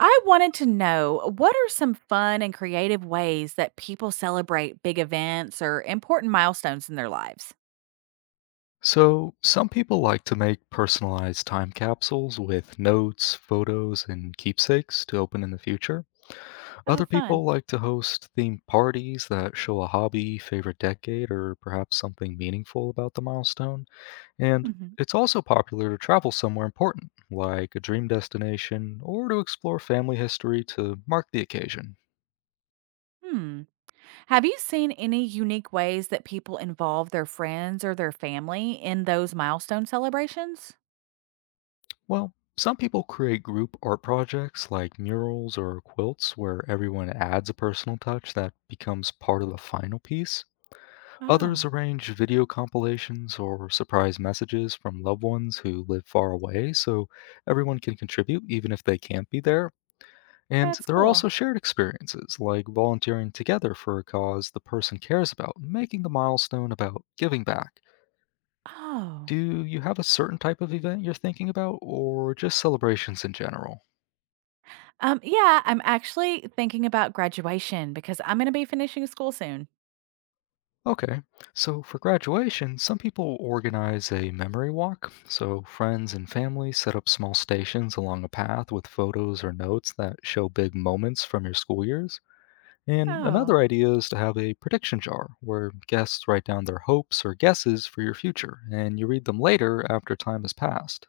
I wanted to know what are some fun and creative ways that people celebrate big events or important milestones in their lives? So, some people like to make personalized time capsules with notes, photos, and keepsakes to open in the future. Oh, Other fun. people like to host themed parties that show a hobby, favorite decade, or perhaps something meaningful about the milestone. And Hmm. it's also popular to travel somewhere important, like a dream destination, or to explore family history to mark the occasion. Hmm. Have you seen any unique ways that people involve their friends or their family in those milestone celebrations? Well, some people create group art projects like murals or quilts where everyone adds a personal touch that becomes part of the final piece. Others Ah, arrange video compilations or surprise messages from loved ones who live far away so everyone can contribute even if they can't be there. And that's there are cool. also shared experiences like volunteering together for a cause the person cares about, making the milestone about giving back. Oh. Do you have a certain type of event you're thinking about or just celebrations in general? Yeah, I'm actually thinking about graduation because I'm going to be finishing school soon. Okay, so for graduation, some people organize a memory walk. So friends and family set up small stations along a path with photos or notes that show big moments from your school years. And Oh, another idea is to have a prediction jar where guests write down their hopes or guesses for your future, and you read them later after time has passed.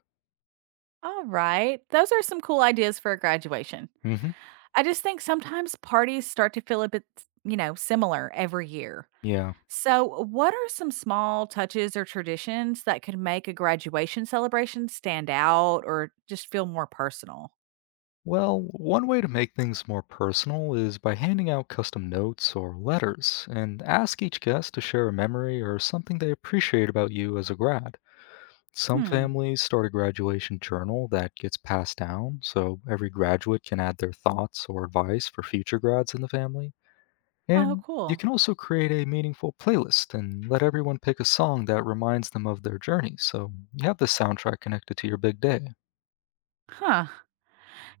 all right. Those are some cool ideas for a graduation. Hmm. I just think sometimes parties start to feel a bit, similar every year. Yeah. So, what are some small touches or traditions that could make a graduation celebration stand out or just feel more personal? Well, one way to make things more personal is by handing out custom notes or letters and ask each guest to share a memory or something they appreciate about you as a grad. Some Hmm. families start a graduation journal that gets passed down, so every graduate can add their thoughts or advice for future grads in the family. Oh, And you cool. can also create a meaningful playlist and let everyone pick a song that reminds them of their journey, so you have the soundtrack connected to your big day. Huh.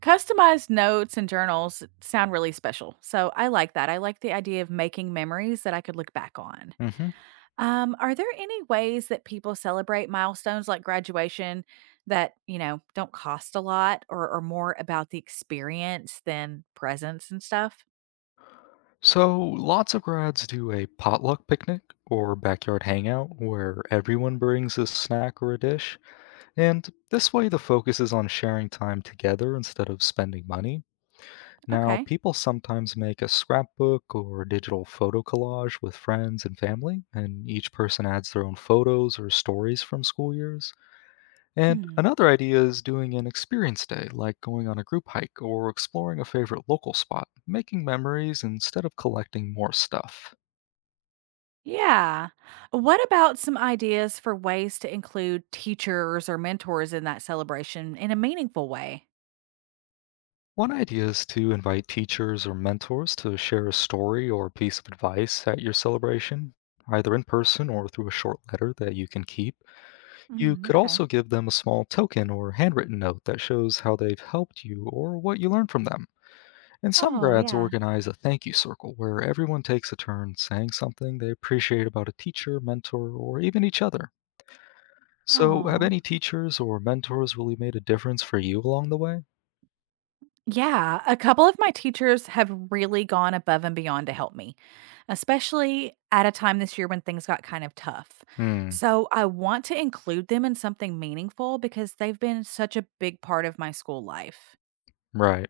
Customized notes and journals sound really special. So, I like that. I like the idea of making memories that I could look back on. Hmm. Are there any ways that people celebrate milestones like graduation that don't cost a lot or are more about the experience than presents and stuff? So, lots of grads do a potluck picnic or backyard hangout where everyone brings a snack or a dish, and this way the focus is on sharing time together instead of spending money. Now, Okay. people sometimes make a scrapbook or digital photo collage with friends and family, and each person adds their own photos or stories from school years. And Hmm. another idea is doing an experience day, like going on a group hike or exploring a favorite local spot, making memories instead of collecting more stuff. Yeah. What about some ideas for ways to include teachers or mentors in that celebration in a meaningful way? One idea is to invite teachers or mentors to share a story or a piece of advice at your celebration, either in person or through a short letter that you can keep. You Mm, could okay. also give them a small token or handwritten note that shows how they've helped you or what you learned from them. And some Oh, grads yeah. organize a thank you circle where everyone takes a turn saying something they appreciate about a teacher, mentor, or even each other. So, have Oh. any teachers or mentors really made a difference for you along the way? Yeah, a couple of my teachers have really gone above and beyond to help me, especially at a time this year when things got kind of tough. Hmm, So I want to include them in something meaningful because they've been such a big part of my school life. right.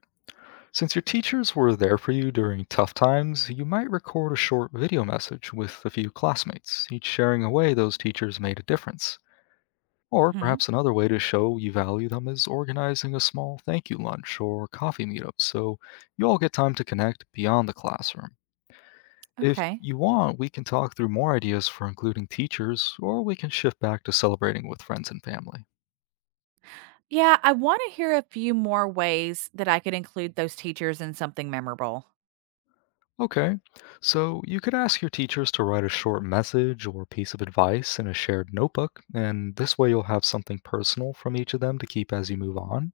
Since your teachers were there for you during tough times, you might record a short video message with a few classmates, each sharing a way those teachers made a difference. Or Hmm. perhaps another way to show you value them is organizing a small thank you lunch or coffee meetup so you all get time to connect beyond the classroom. If Okay. you want, we can talk through more ideas for including teachers, or we can shift back to celebrating with friends and family. Yeah, I want to hear a few more ways that I could include those teachers in something memorable. Okay, so you could ask your teachers to write a short message or piece of advice in a shared notebook, and this way you'll have something personal from each of them to keep as you move on.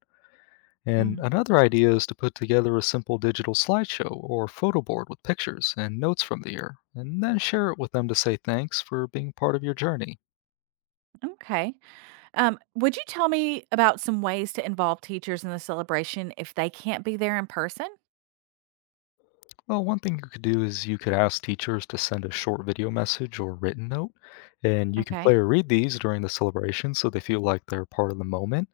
And Mm, another idea is to put together a simple digital slideshow or photo board with pictures and notes from the year, and then share it with them to say thanks for being part of your journey. okay. Would you tell me about some ways to involve teachers in the celebration if they can't be there in person? Well, one thing you could do is you could ask teachers to send a short video message or written note, and you can play Okay. or read these during the celebration so they feel like they're part of the moment.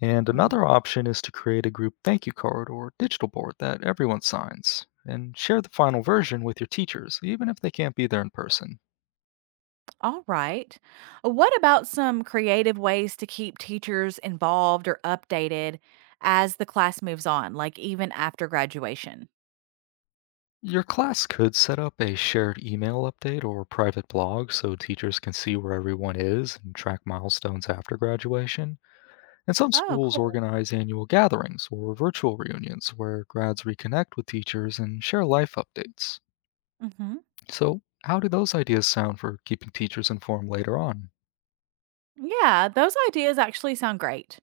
And another option is to create a group thank you card or digital board that everyone signs, and share the final version with your teachers, even if they can't be there in person. All right. What about some creative ways to keep teachers involved or updated as the class moves on, like even after graduation? Your class could set up a shared email update or private blog so teachers can see where everyone is and track milestones after graduation. And some Oh, schools cool. organize annual gatherings or virtual reunions where grads reconnect with teachers and share life updates. Hmm. So, how do those ideas sound for keeping teachers informed later on? Yeah, those ideas actually sound great.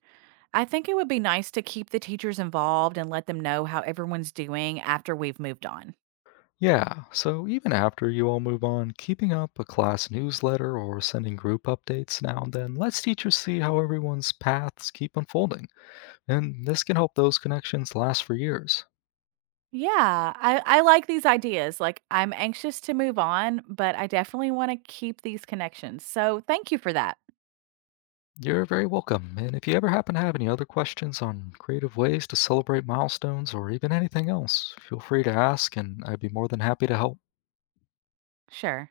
I think it would be nice to keep the teachers involved and let them know how everyone's doing after we've moved on. Yeah, so even after you all move on, keeping up a class newsletter or sending group updates now and then lets teachers see how everyone's paths keep unfolding, and this can help those connections last for years. Yeah, I like these ideas. Like, I'm anxious to move on, but I definitely want to keep these connections. So, thank you for that. You're very welcome. And if you ever happen to have any other questions on creative ways to celebrate milestones or even anything else, feel free to ask, and I'd be more than happy to help. Sure.